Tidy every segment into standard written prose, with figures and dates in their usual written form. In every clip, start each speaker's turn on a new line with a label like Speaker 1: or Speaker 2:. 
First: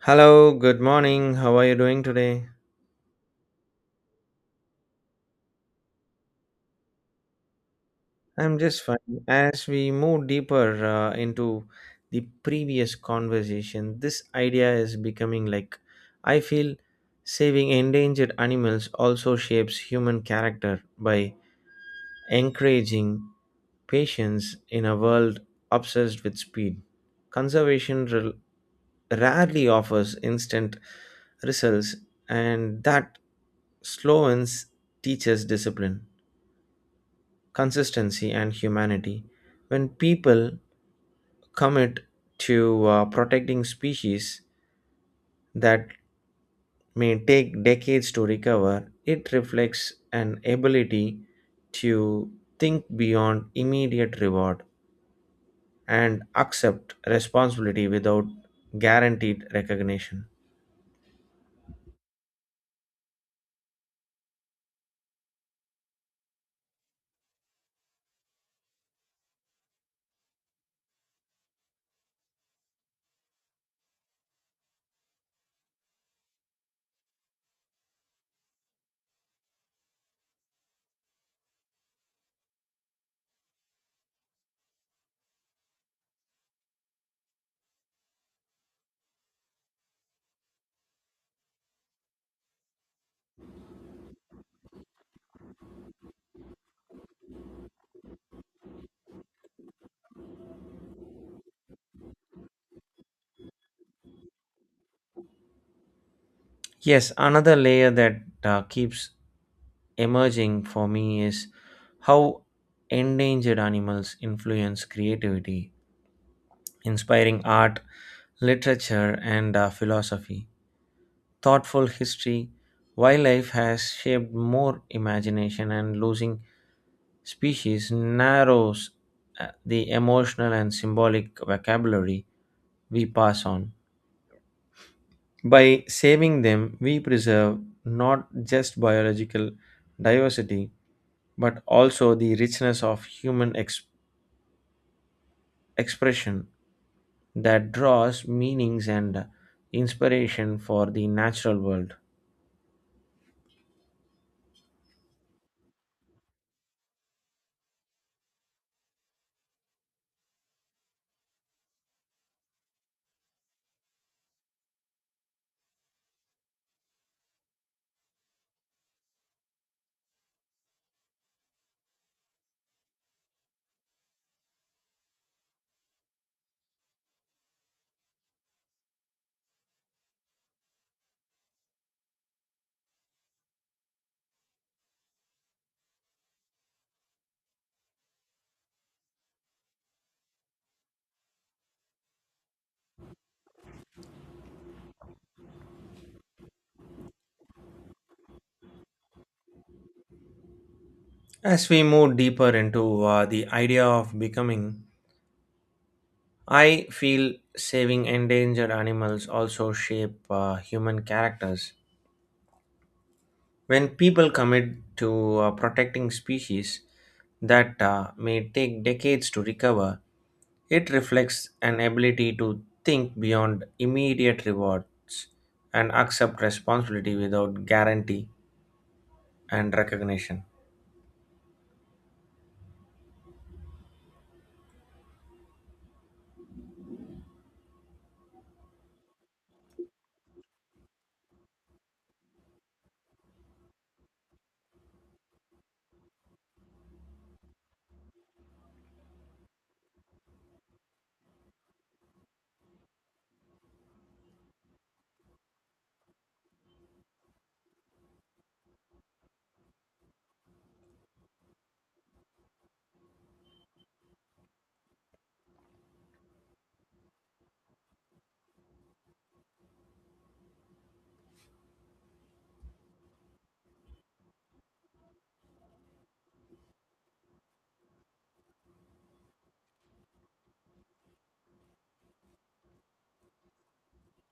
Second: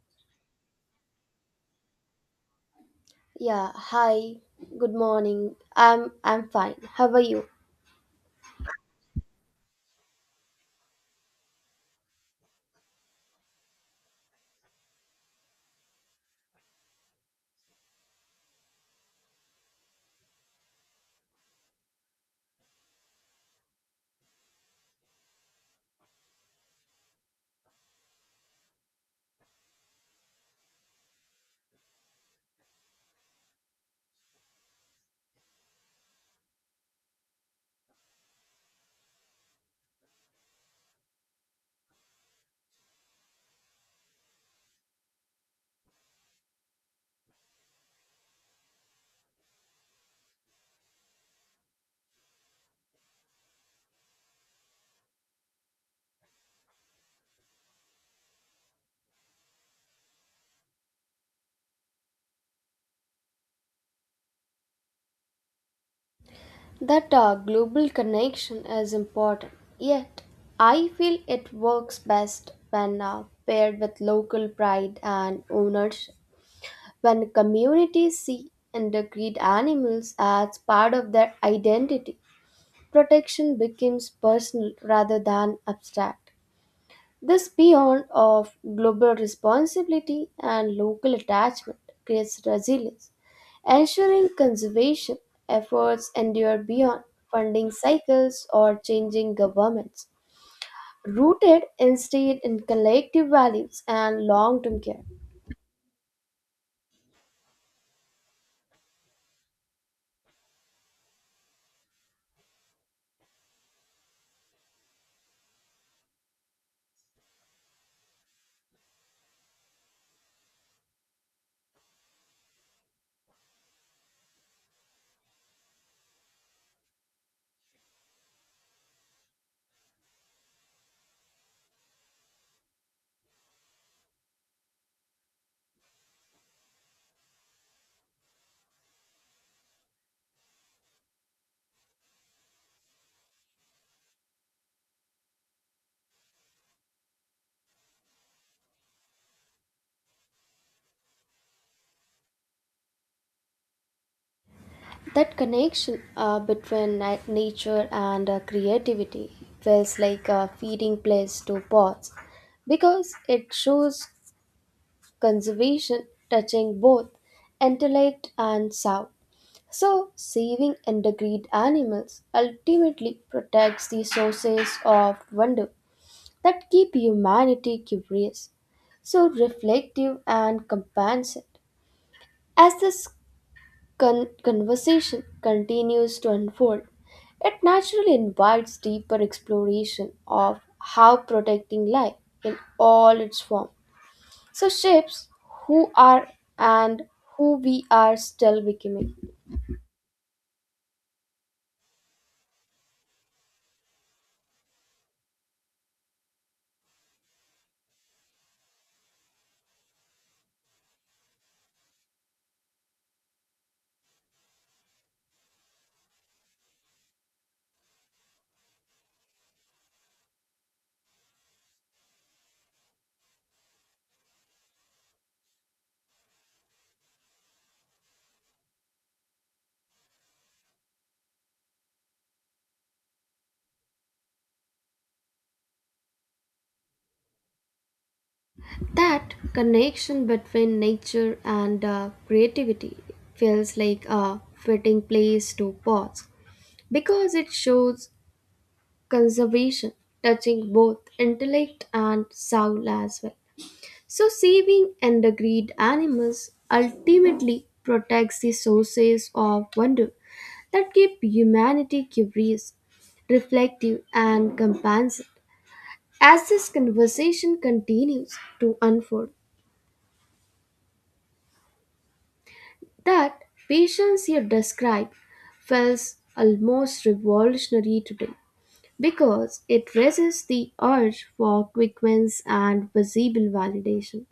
Speaker 1: Hello, good morning. How are you doing today?
Speaker 2: Yeah, hi. Good morning. I'm fine. How are you?
Speaker 1: I'm just fine. As we move deeper into the previous conversation, this idea is becoming like I feel saving endangered animals also shapes human character by encouraging patience in a world obsessed with speed. Conservation rel- rarely offers instant results, and that slowness teaches discipline, consistency and humanity. When people commit to protecting species that may take decades to recover, it reflects an ability to think beyond immediate reward and accept responsibility without guaranteed recognition.
Speaker 2: That global connection is important. Yet, I feel it works best when paired with local pride and ownership. When communities see and treat animals as part of their identity, protection becomes personal rather than abstract. This beyond of global responsibility and local attachment creates resilience, ensuring conservation efforts endure beyond funding cycles or changing governments, rooted instead in collective values and long-term care.
Speaker 1: Yes, another layer that keeps emerging for me is how endangered animals influence creativity, inspiring art, literature, and philosophy. Thoughtful history, wildlife has shaped more imagination, and losing species narrows the emotional and symbolic vocabulary we pass on. By saving them, we preserve not just biological diversity but also the richness of human expression that draws meanings and inspiration for the natural world.
Speaker 2: That connection between nature and creativity feels like a feeding place to pots because it shows conservation touching both intellect and sound. So, saving endangered animals ultimately protects the sources of wonder that keep humanity curious, so reflective and compassionate. As this conversation continues to unfold, it naturally invites deeper exploration of how protecting life in all its forms so shapes who are and who we are still becoming.
Speaker 1: As we move deeper into the idea of becoming, I feel saving endangered animals also shape human characters. When people commit to protecting species that may take decades to recover, it reflects an ability to think beyond immediate rewards and accept responsibility without guarantee and recognition.
Speaker 2: That connection between nature and creativity feels like a fitting place to pause because it shows conservation touching both intellect and soul as well. So, saving endangered animals ultimately protects the sources of wonder that keep humanity curious, reflective, and compassionate. As this conversation continues to unfold, that patience you describe feels almost revolutionary today because it raises the urge for quick wins and visible validation.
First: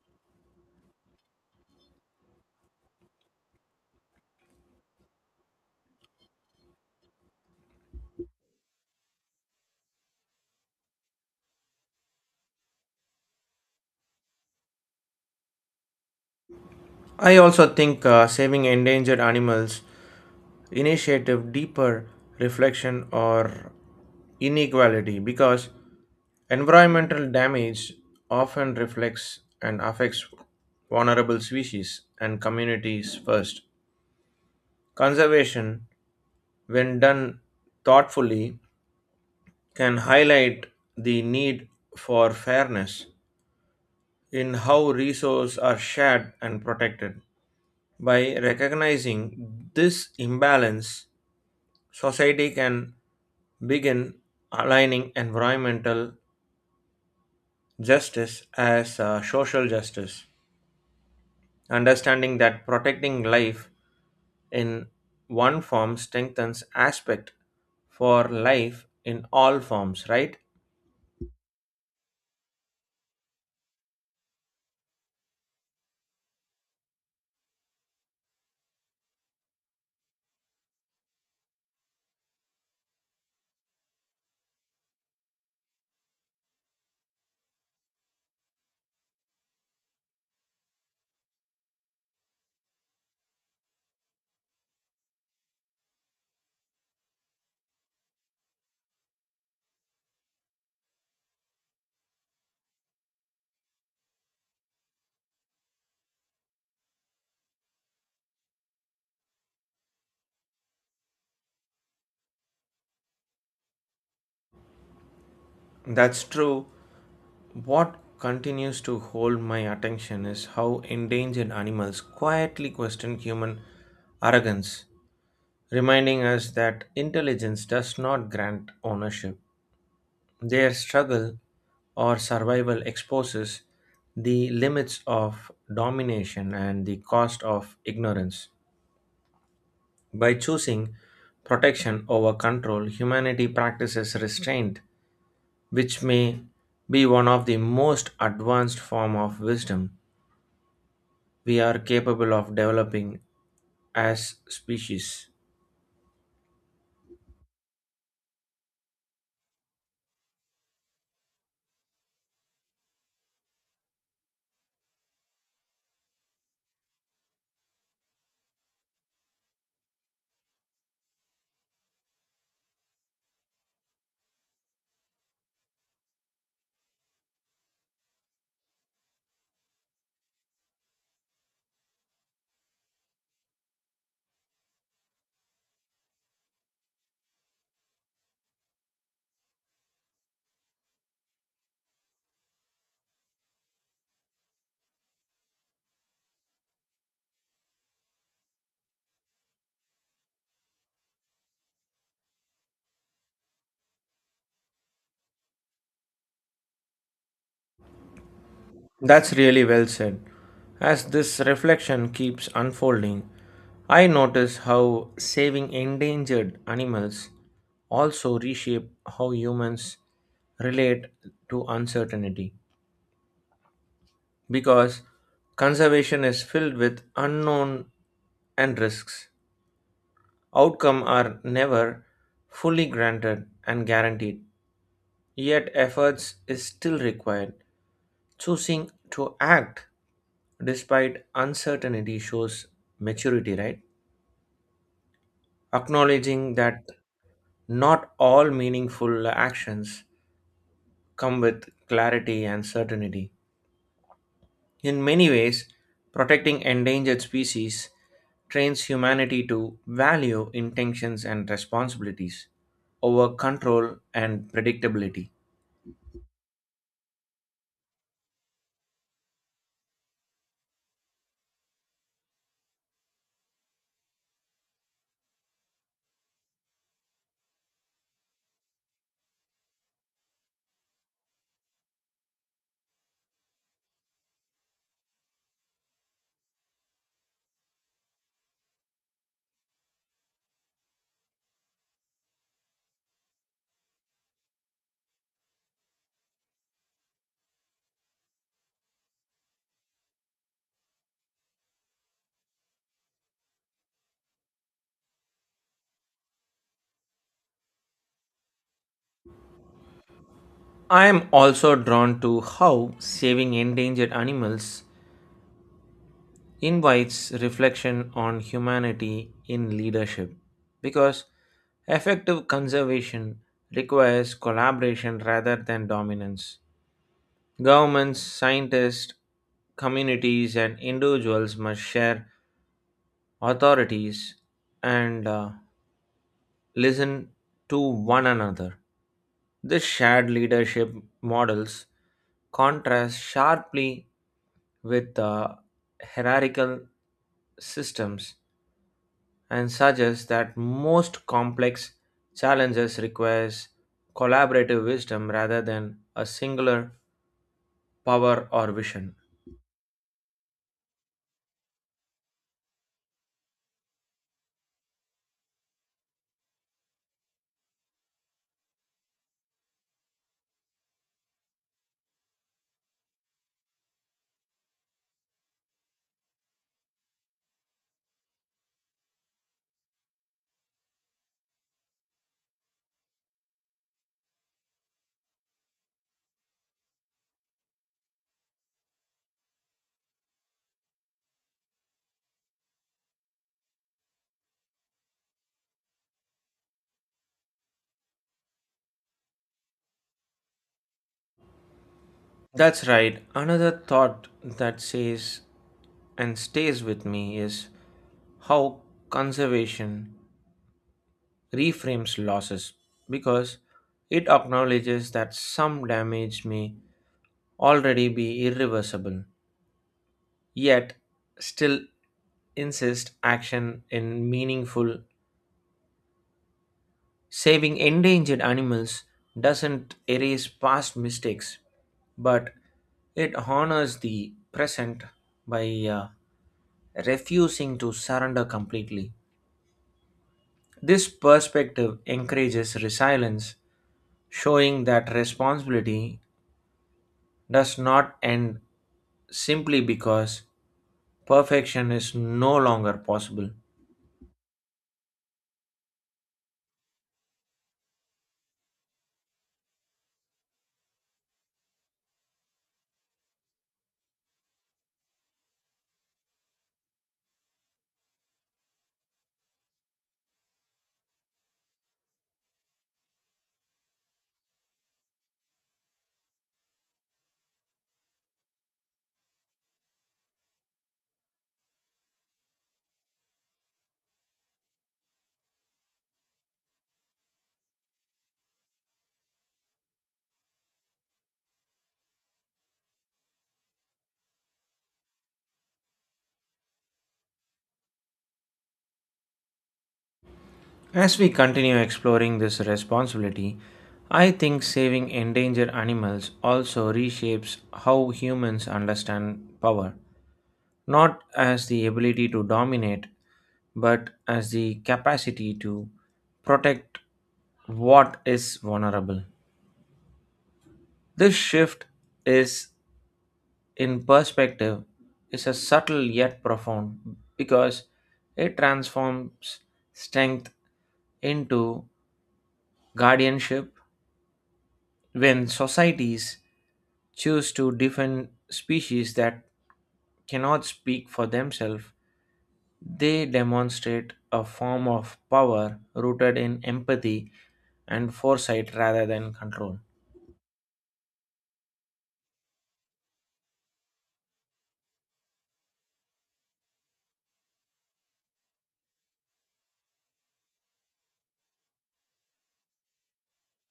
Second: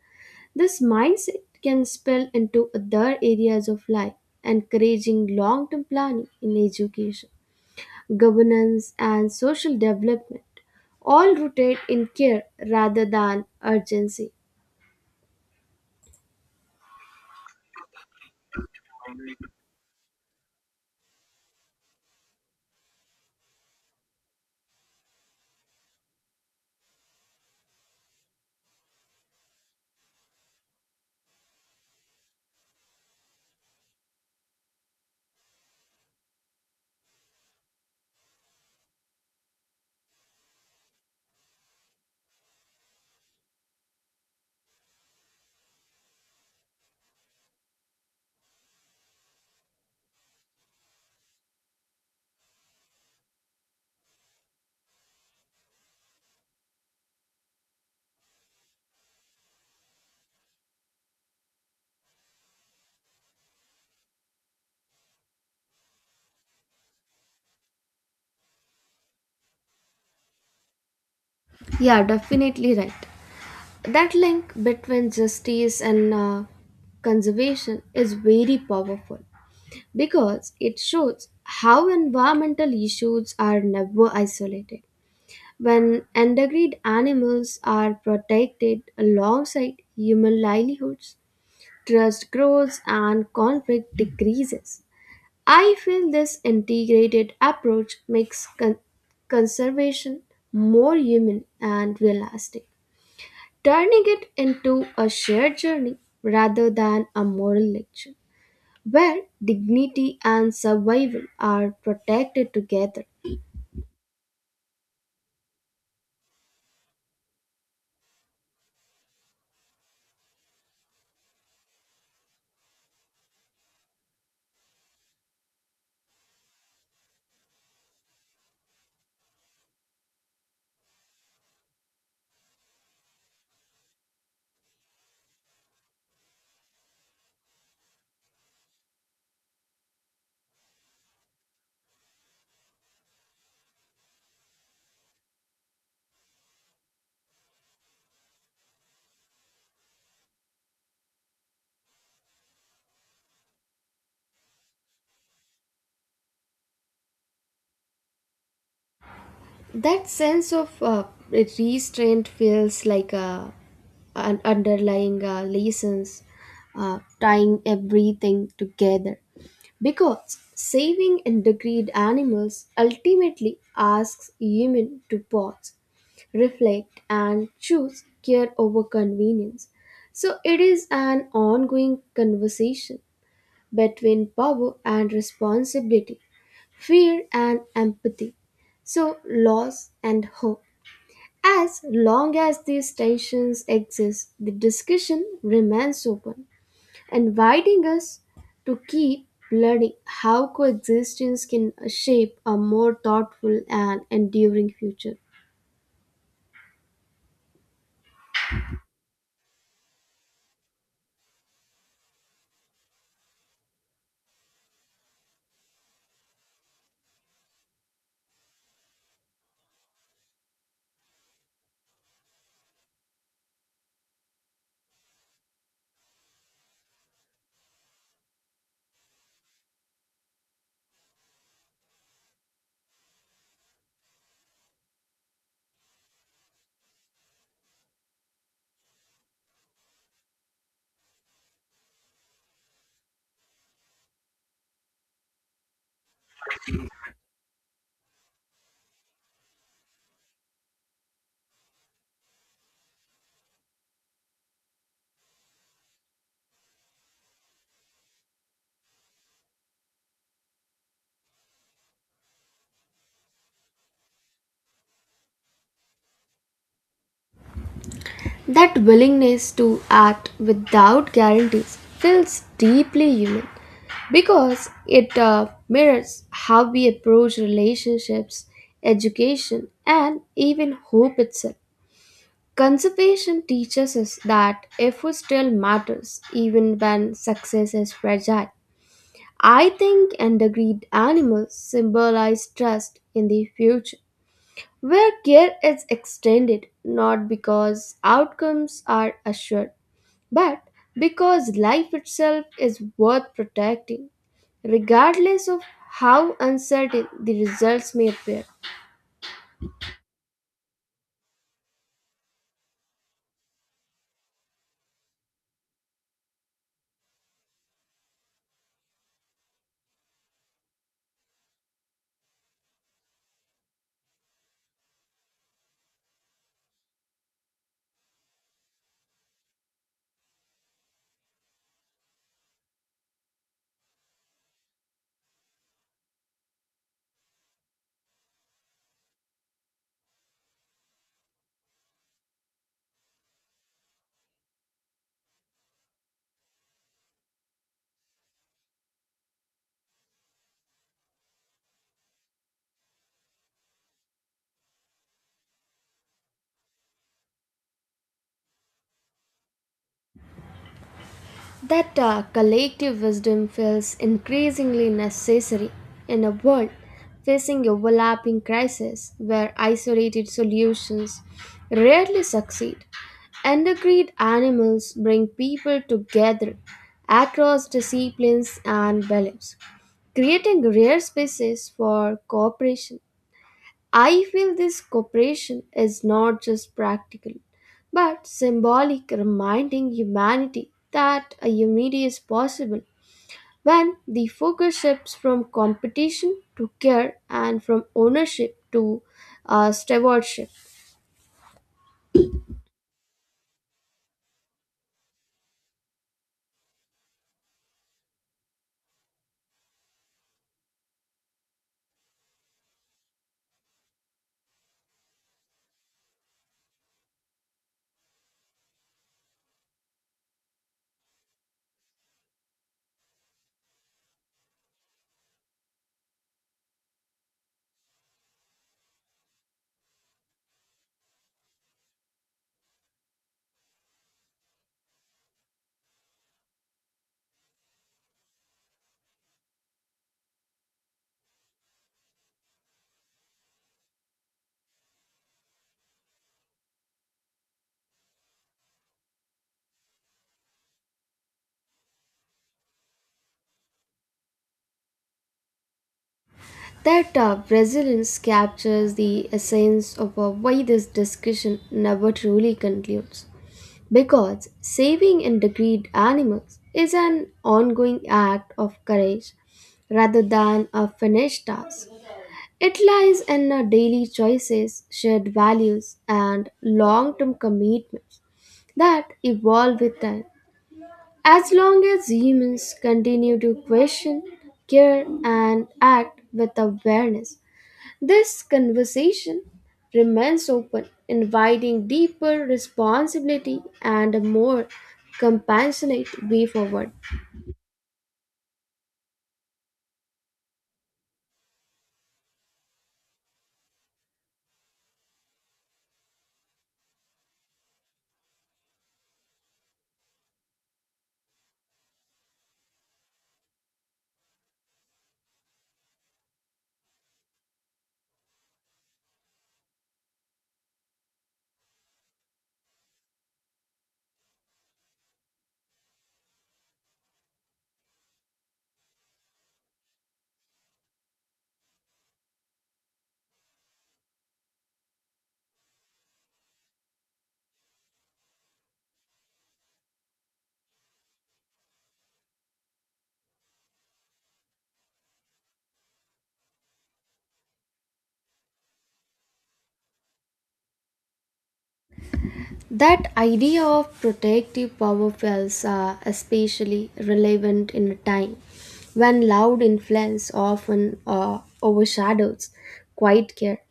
Speaker 2: This mindset can spill into other areas of life, encouraging long term planning in education, governance, and social development, all rooted in care rather than urgency.
Speaker 1: I also think saving endangered animals initiative, deeper reflection, or inequality because environmental damage often reflects and affects vulnerable species and communities first. Conservation, when done thoughtfully, can highlight the need for fairness in how resources are shared and protected. By recognizing this imbalance, society can begin aligning environmental justice as social justice, understanding that protecting life in one form strengthens aspect for life in all forms, right?
Speaker 2: Yeah, definitely right. That link between justice and conservation is very powerful because it shows how environmental issues are never isolated. When endangered animals are protected alongside human livelihoods, trust grows and conflict decreases. I feel this integrated approach makes conservation more human and realistic, turning it into a shared journey rather than a moral lecture, where dignity and survival are protected together.
Speaker 1: That's true. What continues to hold my attention is how endangered animals quietly question human arrogance, reminding us that intelligence does not grant ownership. Their struggle or survival exposes the limits of domination and the cost of ignorance. By choosing protection over control, humanity practices restraint, which may be one of the most advanced form of wisdom we are capable of developing as species.
Speaker 2: That sense of restraint feels like a, an underlying lessons tying everything together. Because saving endangered animals ultimately asks human to pause, reflect, and choose care over convenience. So it is an ongoing conversation between power and responsibility fear and empathy. So, loss and hope. As long as these tensions exist, the discussion remains open, inviting us to keep learning how coexistence can shape a more thoughtful and enduring future.
Speaker 1: That's really well said. As this reflection keeps unfolding, I notice how saving endangered animals also reshape how humans relate to uncertainty because conservation is filled with unknown and risks. Outcome are never fully granted and guaranteed, yet efforts is still required. Choosing to act despite uncertainty shows maturity, right? Acknowledging that not all meaningful actions come with clarity and certainty. In many ways, protecting endangered species trains humanity to value intentions and responsibilities over control and predictability.
Speaker 2: That willingness to act without guarantees feels deeply human because it mirrors how we approach relationships, education, and even hope itself. Conservation teaches us that effort still matters even when success is fragile. I think endangered animals symbolize trust in the future, where care is extended not because outcomes are assured but because life itself is worth protecting, regardless of how uncertain the results may appear.
Speaker 1: I am also drawn to how saving endangered animals invites reflection on humanity in leadership because effective conservation requires collaboration rather than dominance. Governments, scientists, communities, and individuals must share authorities and listen to one another. This shared leadership models contrast sharply with the hierarchical systems and suggests that most complex challenges requires collaborative wisdom rather than a singular power or vision.
Speaker 2: That collective wisdom feels increasingly necessary in a world facing overlapping crises where isolated solutions rarely succeed. Endocrine animals bring people together across disciplines and beliefs, creating rare spaces for cooperation. I feel this cooperation is not just practical, but symbolic, reminding humanity that a unity is possible when the focus shifts from competition to care and from ownership to stewardship.
Speaker 1: That's right. Another thought that says and stays with me is how conservation reframes losses because it acknowledges that some damage may already be irreversible, yet still insist action in meaningful. Saving endangered animals doesn't erase past mistakes, but it honors the present by refusing to surrender completely. This perspective encourages resilience, showing that responsibility does not end simply because perfection is no longer possible.
Speaker 2: That resilience captures the essence of why this discussion never truly concludes. Because saving endangered animals is an ongoing act of courage rather than a finished task. It lies in our daily choices, shared values, and long term commitments that evolve with time. As long as humans continue to question, care, and act with awareness, this conversation remains open, inviting deeper responsibility and a more compassionate way forward.
Speaker 1: As we continue exploring this responsibility, I think saving endangered animals also reshapes how humans understand power, not as the ability to dominate, but as the capacity to protect what is vulnerable. This shift is in perspective is a subtle yet profound because it transforms strength into guardianship. When societies choose to defend species that cannot speak for themselves, they demonstrate a form of power rooted in empathy and foresight rather than control.
Speaker 2: That idea of protective power feels especially relevant in a time when loud influence often overshadows quiet care.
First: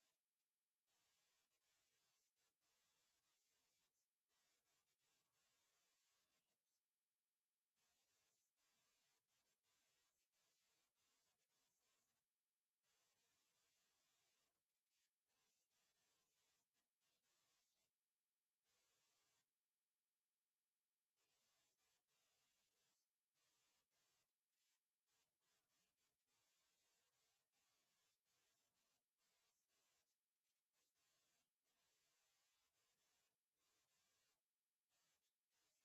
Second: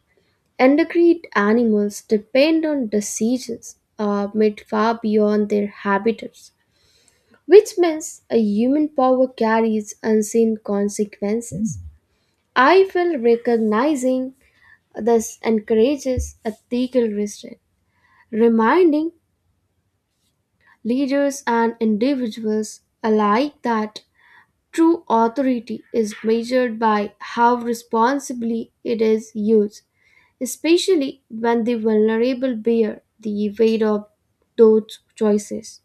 Speaker 2: Endangered animals depend on diseases made far beyond their habitats, which means a human power carries unseen consequences. I feel recognizing this encourages ethical restraint, reminding leaders and individuals alike that true authority is measured by how responsibly it is used, especially when the vulnerable bear the weight of those choices.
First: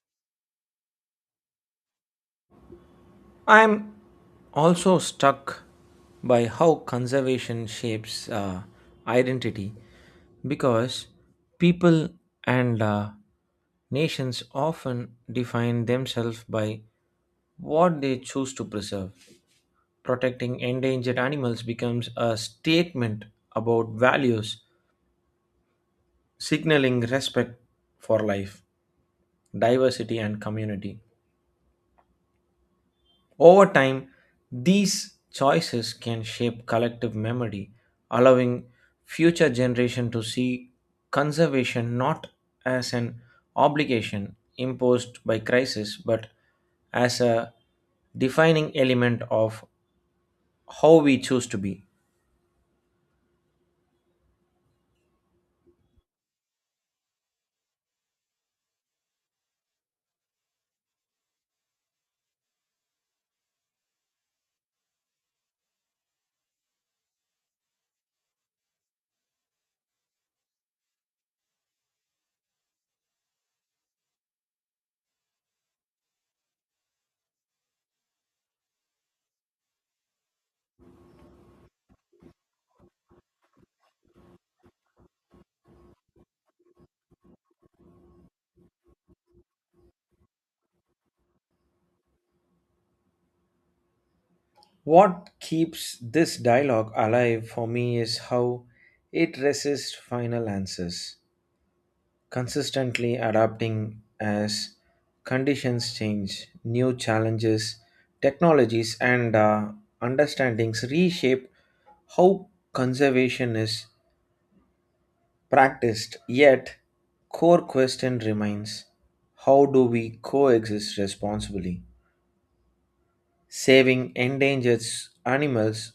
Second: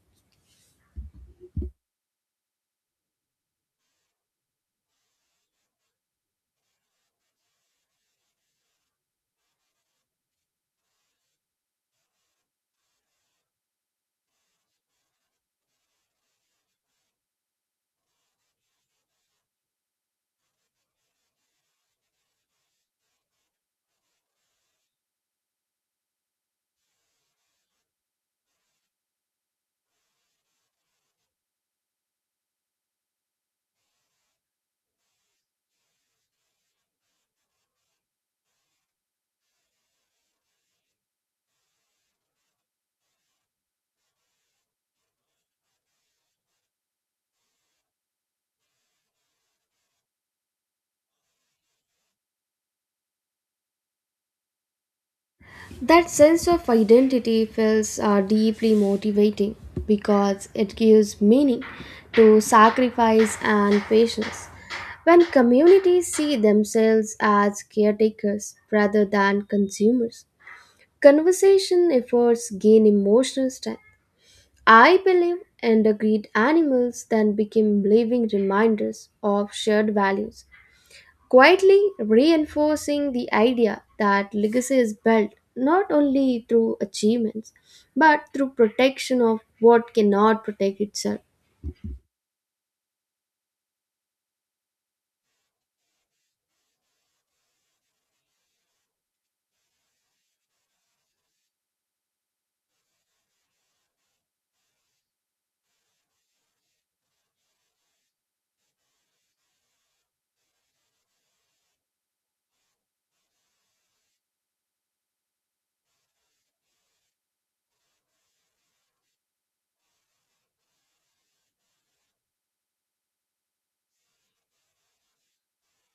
Speaker 1: I'm also struck by how conservation shapes identity because people and nations often define themselves by what they choose to preserve. Protecting endangered animals becomes a statement about values, signaling respect for life, diversity, and community. Over time, these choices can shape collective memory, allowing future generations to see conservation not as an obligation imposed by crisis but as a defining element of how we choose to be.
Speaker 2: That sense of identity feels deeply motivating because it gives meaning to sacrifice and patience. When communities see themselves as caretakers rather than consumers, conservation efforts gain emotional strength. I believe endangered animals then became living reminders of shared values quietly reinforcing the idea that legacy is built not only through achievements but through protection of what cannot protect itself.
Speaker 1: What keeps this dialogue alive for me is how it resists final answers, consistently adapting as conditions change, new challenges, technologies, and understandings reshape how conservation is practiced. Yet, core question remains, how do we coexist responsibly? Saving endangered animals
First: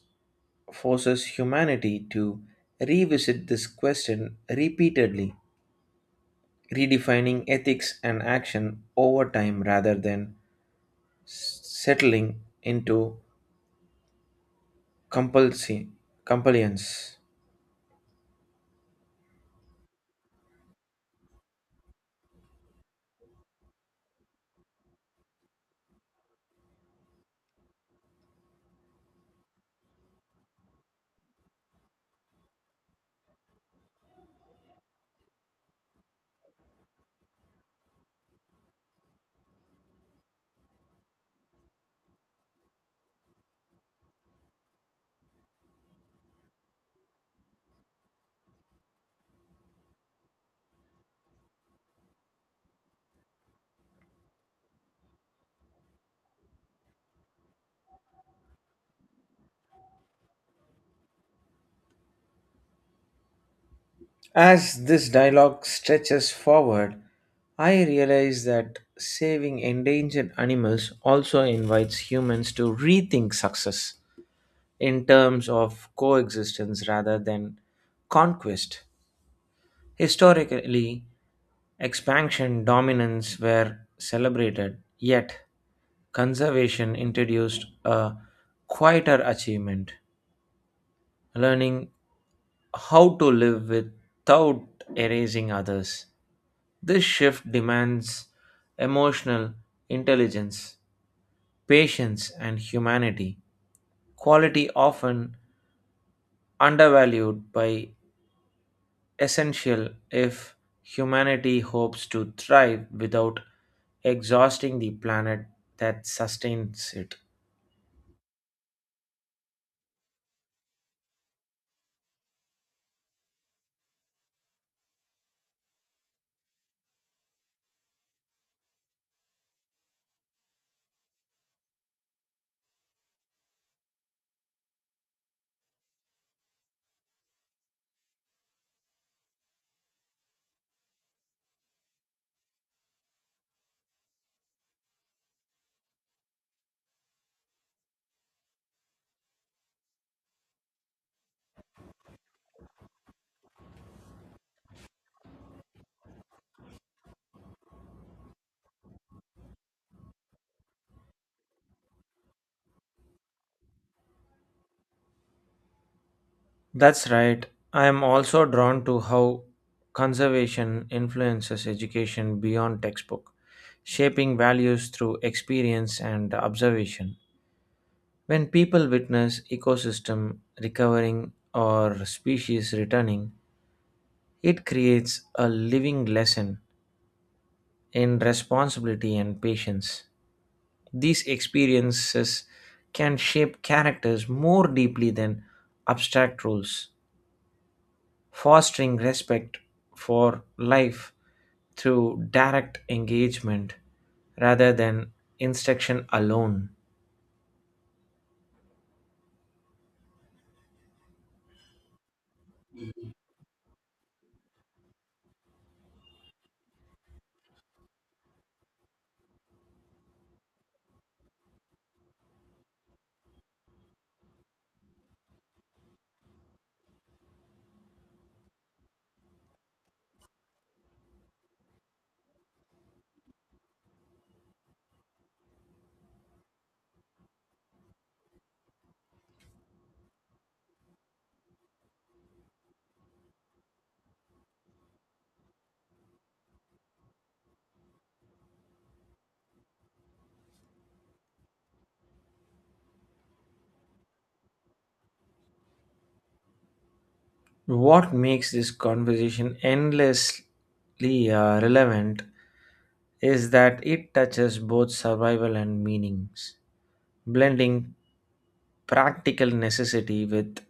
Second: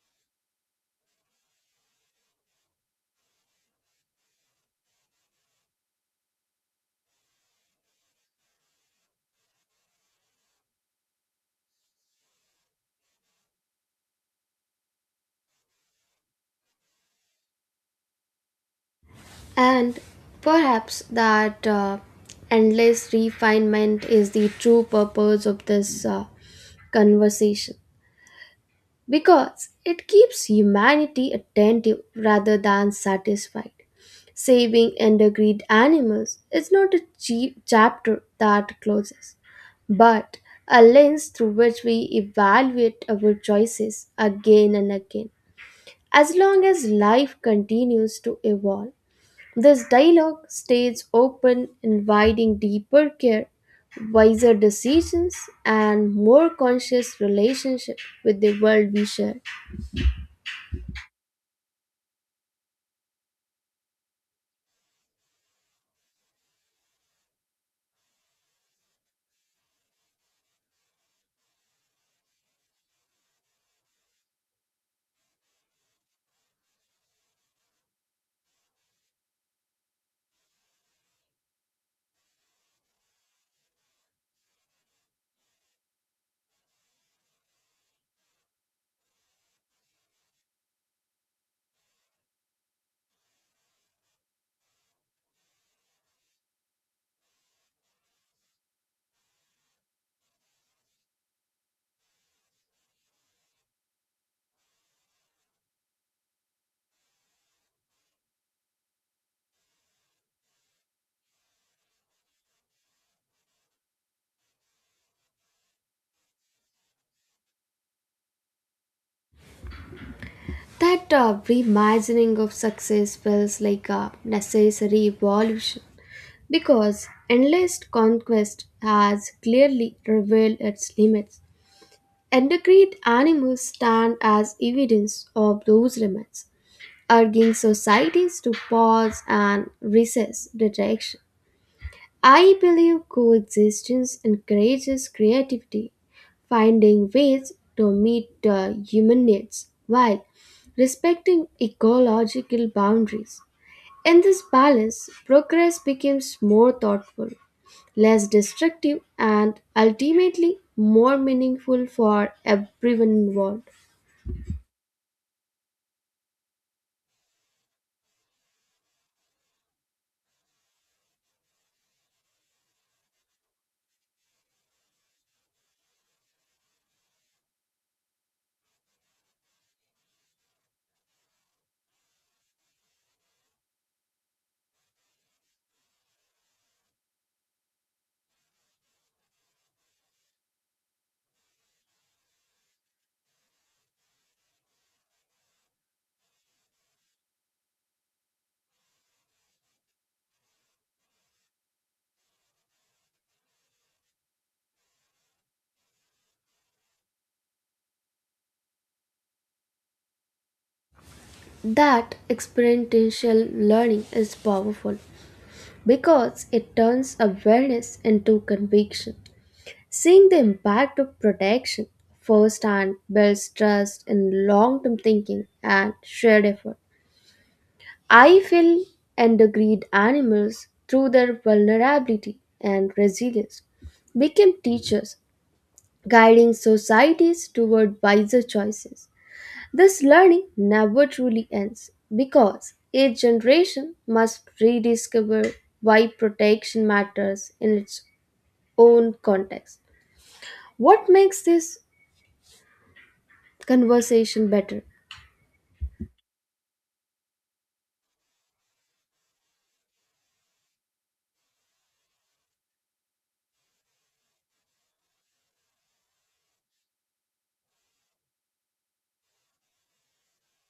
Speaker 1: forces humanity to revisit this question repeatedly, redefining ethics and action over time rather than settling into compulsi- compliance.
Speaker 2: And perhaps that endless refinement is the true purpose of this conversation, because it keeps humanity attentive rather than satisfied. Saving endangered animals is not a cheap chapter that closes, but a lens through which we evaluate our choices again and again. As long as life continues to evolve, this dialogue stays open, inviting deeper care, wiser decisions, and more conscious relationship with the world we share.
Speaker 1: As this dialogue stretches forward, I realize that saving endangered animals also invites humans to rethink success in terms of coexistence rather than conquest. Historically, expansion dominance were celebrated, yet conservation introduced a quieter achievement, learning how to live without erasing others. This shift demands emotional intelligence, patience, and humanity, quality often undervalued by essential if humanity hopes to thrive without exhausting the planet that sustains it.
Speaker 2: That reimagining of success feels like a necessary evolution because endless conquest has clearly revealed its limits. Endocrine animals stand as evidence of those limits, urging societies to pause and recess direction. I believe coexistence encourages creativity, finding ways to meet human needs while respecting ecological boundaries. In this balance, progress becomes more thoughtful, less destructive, and ultimately more meaningful for everyone involved.
Speaker 1: That's right. I am also drawn to how conservation influences education beyond textbook, shaping values through experience and observation. When people witness ecosystem recovering or species returning, it creates a living lesson in responsibility and patience. These experiences can shape characters more deeply than abstract rules, fostering respect for life through direct engagement rather than instruction alone.
Speaker 2: That experiential learning is powerful because it turns awareness into conviction. Seeing the impact of protection firsthand builds trust in long term thinking and shared effort. I feel endangered animals through their vulnerability and resilience became teachers, guiding societies toward wiser choices. This learning never truly ends because each generation must rediscover why protection matters in its own context. What makes this conversation better.
Speaker 1: What makes this conversation endlessly relevant is that it touches both survival and meanings, blending practical necessity with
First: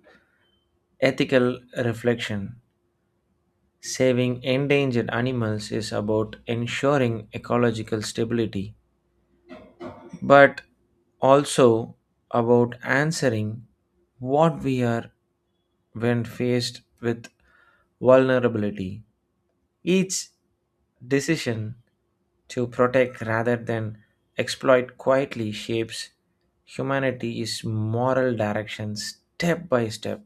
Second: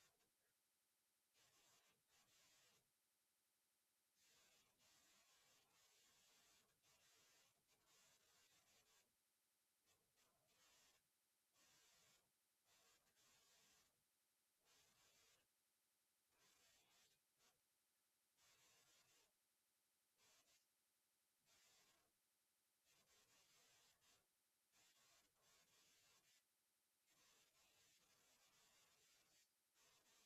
Speaker 1: ethical reflection. Saving endangered animals is about ensuring ecological stability, but also about answering what we are when faced with vulnerability. Each decision to protect rather than exploit quietly shapes humanity's moral direction step by step.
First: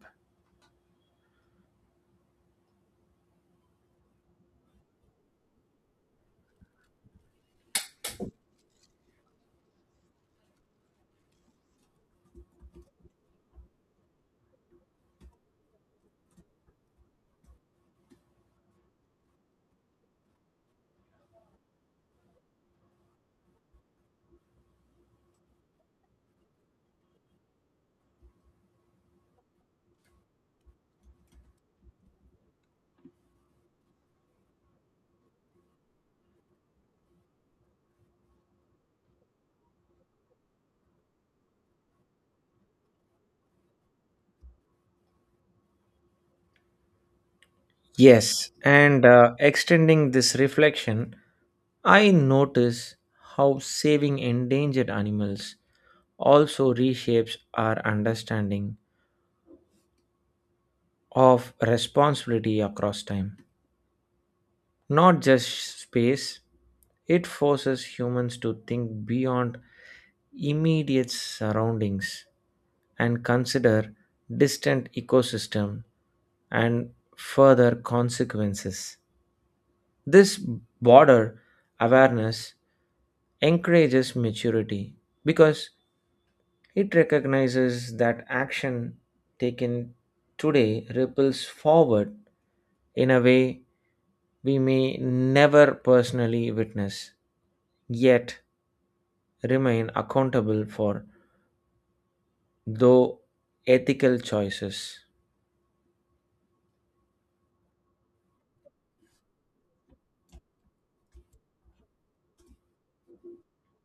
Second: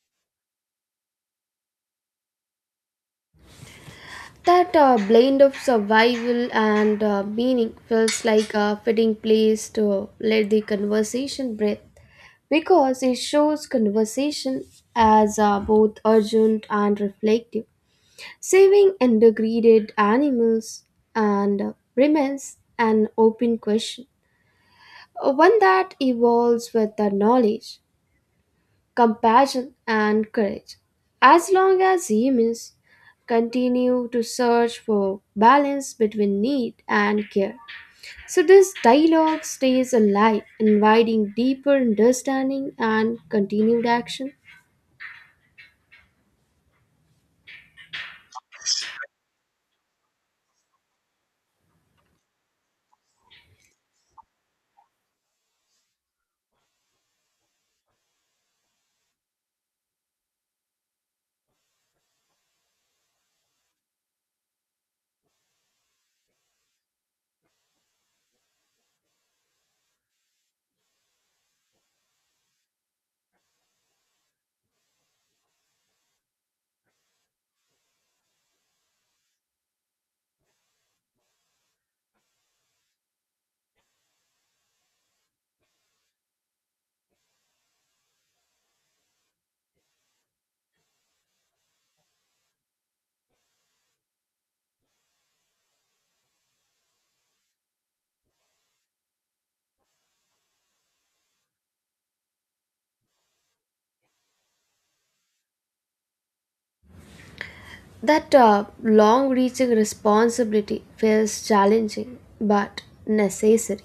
Speaker 2: That blend of survival and meaning feels like a fitting place to let the conversation breathe because it shows conversation as both urgent and reflective. Saving endangered animals and remains an open question, one that evolves with the knowledge, compassion, and courage. As long as humans continue to search for balance between need and care. So this dialogue stays alive, inviting deeper understanding and continued action.
Speaker 1: Yes, and extending this reflection, I notice how saving endangered animals also reshapes our understanding of responsibility across time. Not just space, it forces humans to think beyond immediate surroundings and consider distant ecosystem and further consequences. This broader awareness encourages maturity because it recognizes that action taken today ripples forward in a way we may never personally witness, yet remain accountable for, though ethical choices.
Speaker 2: That long reaching responsibility feels challenging but necessary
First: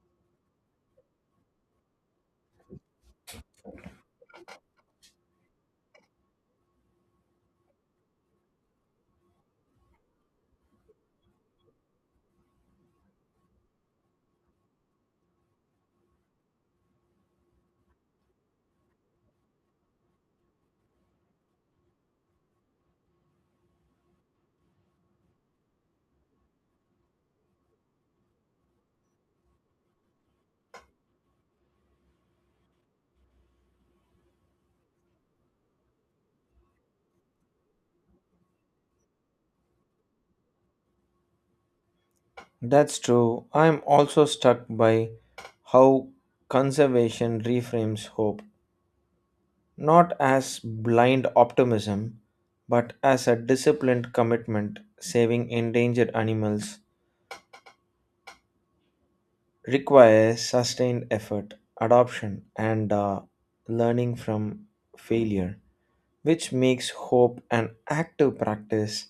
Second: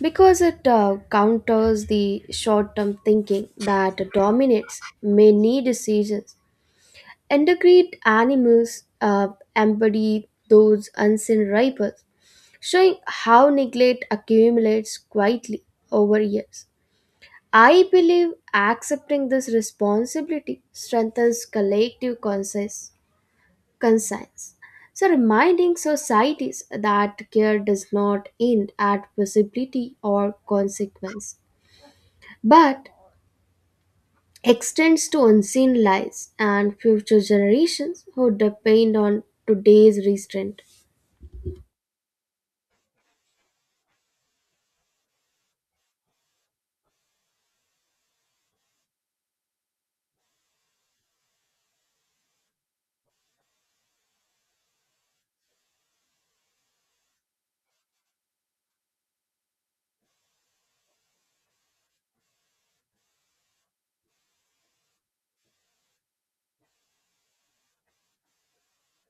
Speaker 2: because it counters the short term thinking that dominates many decisions. Endangered animals embody those unseen rivals, showing how neglect accumulates quietly over years. I believe accepting this responsibility strengthens collective conscience. So, reminding societies that care does not end at possibility or consequence, but extends to unseen lives and future generations who depend on today's restraint.
Speaker 1: That's true. I'm also struck by how conservation reframes hope, not as blind optimism, but as a disciplined commitment. Saving endangered animals requires sustained effort, adoption, and learning from failure, which makes hope an active practice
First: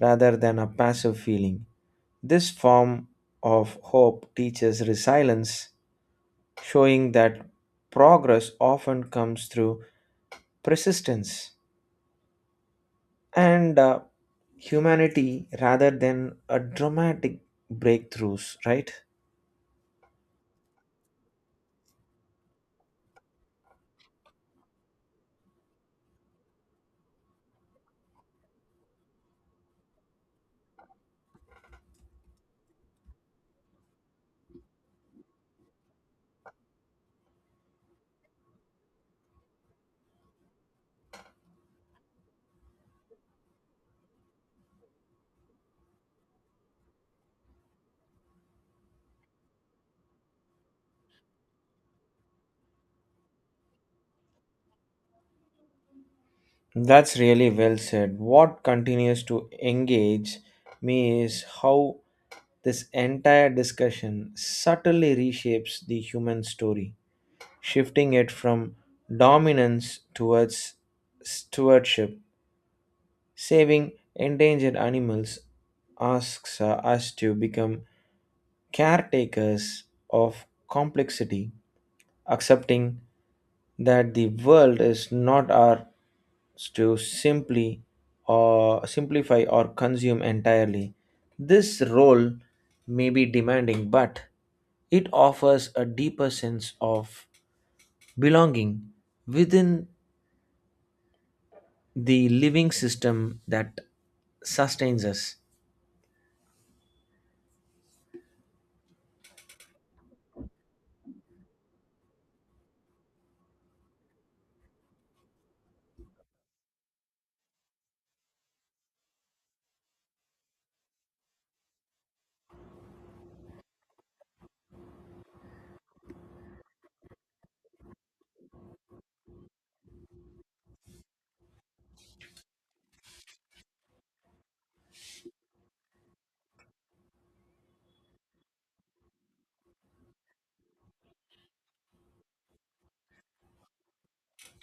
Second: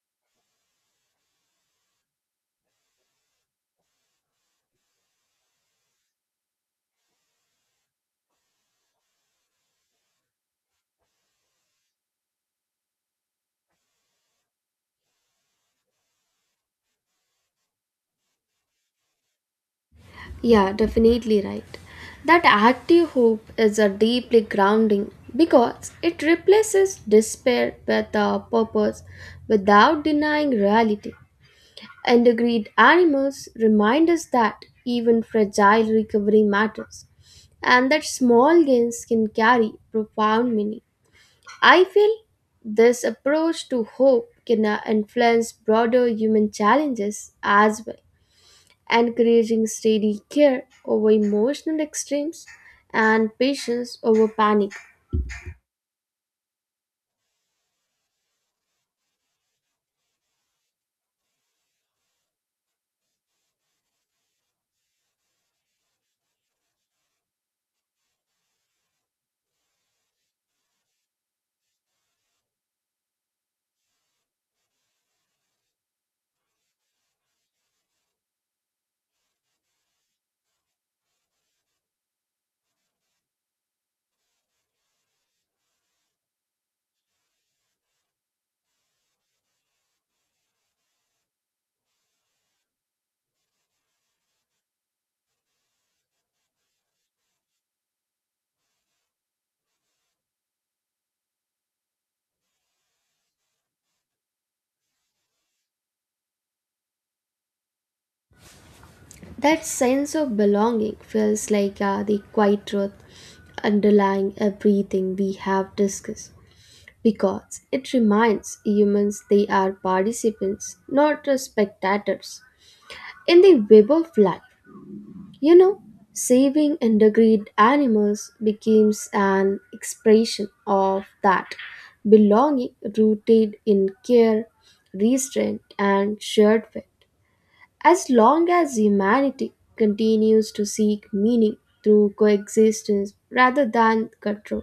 Speaker 1: rather than a passive feeling. This form of hope teaches resilience, showing that progress often comes through persistence and humanity rather than a dramatic breakthroughs, right?
Speaker 2: Yeah, definitely right. That active hope is a deeply grounding because it replaces despair with a purpose without denying reality. Endangered animals remind us that even fragile recovery matters and that small gains can carry profound meaning. I feel this approach to hope can influence broader human challenges as well, encouraging steady care over emotional extremes and patience over panic.
Speaker 1: That's really well said. What continues to engage me is how this entire discussion subtly reshapes the human story, shifting it from dominance towards stewardship. Saving endangered animals asks us to become caretakers of complexity, accepting that the world is not ours to simply or simplify or consume entirely. This role may be demanding, but it offers a deeper sense of belonging within the living system that sustains us.
Speaker 2: That sense of belonging feels like the quiet truth underlying everything we have discussed because it reminds humans they are participants, not spectators, in the web of life. You know, saving endangered animals becomes an expression of that belonging rooted in care, restraint, and shared fate. As long as humanity continues to seek meaning through coexistence rather than control,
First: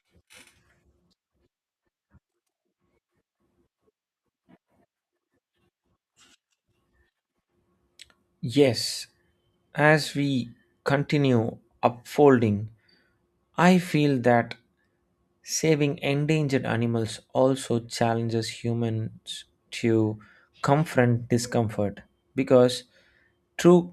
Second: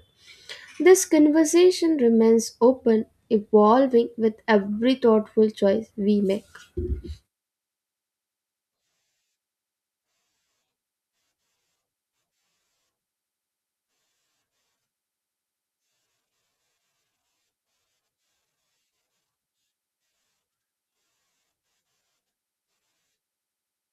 Speaker 2: this conversation remains open, evolving with every thoughtful choice we make.
Speaker 1: Yes, as we continue upfolding, I feel that saving endangered animals also challenges humans to confront discomfort because true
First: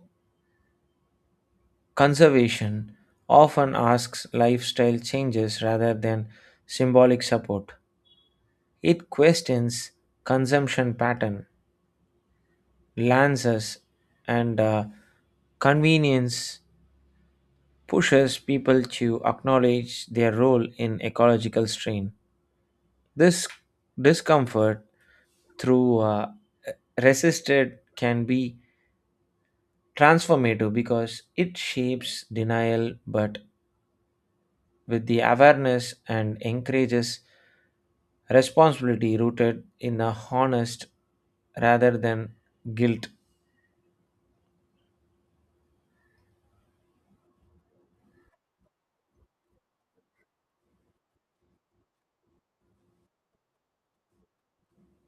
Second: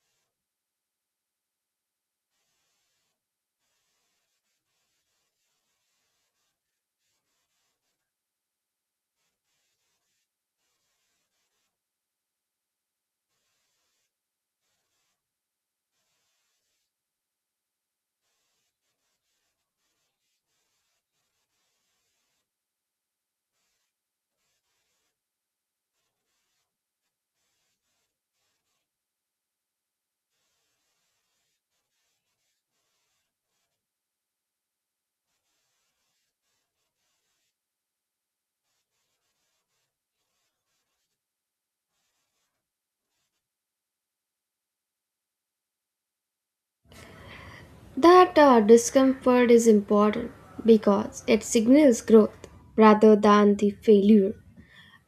Speaker 1: conservation often asks lifestyle changes rather than symbolic support. It questions consumption pattern, lances, and convenience pushes people to acknowledge their role in ecological strain. This discomfort through resisted can be transformative because it shapes denial but with the awareness and encourages responsibility rooted in a honest rather than guilt.
Speaker 2: That discomfort is important because it signals growth rather than the failure.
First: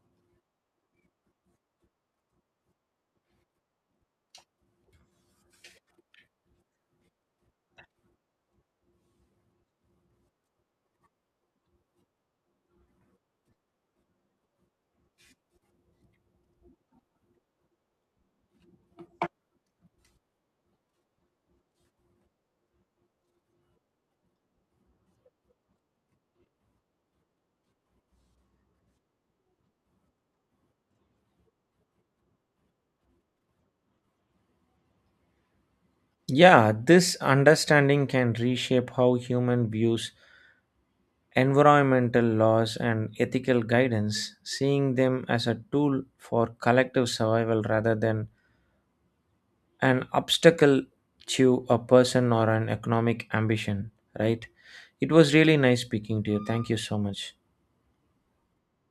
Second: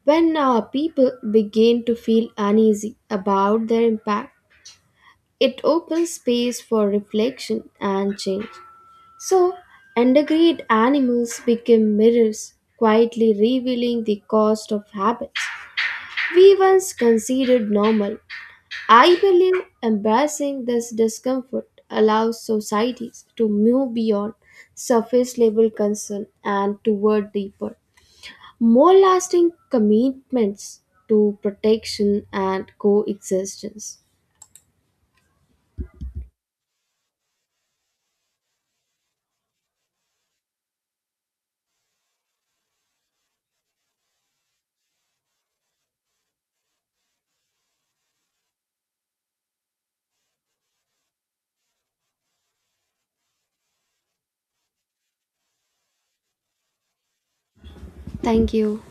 Speaker 2: When people begin to feel uneasy about their impact, it opens space for reflection and change. So, endangered animals become mirrors, quietly revealing the cost of habits we once considered normal. I believe embracing this discomfort allows societies to move beyond surface level concern and toward deeper, more lasting commitments to protection and coexistence.
Speaker 1: Yeah, this understanding can reshape how human views environmental laws and ethical guidance, seeing them as a tool for collective survival rather than an obstacle to a person or an economic ambition, right? It was really nice speaking to you. Thank you so much.
Speaker 2: Thank you.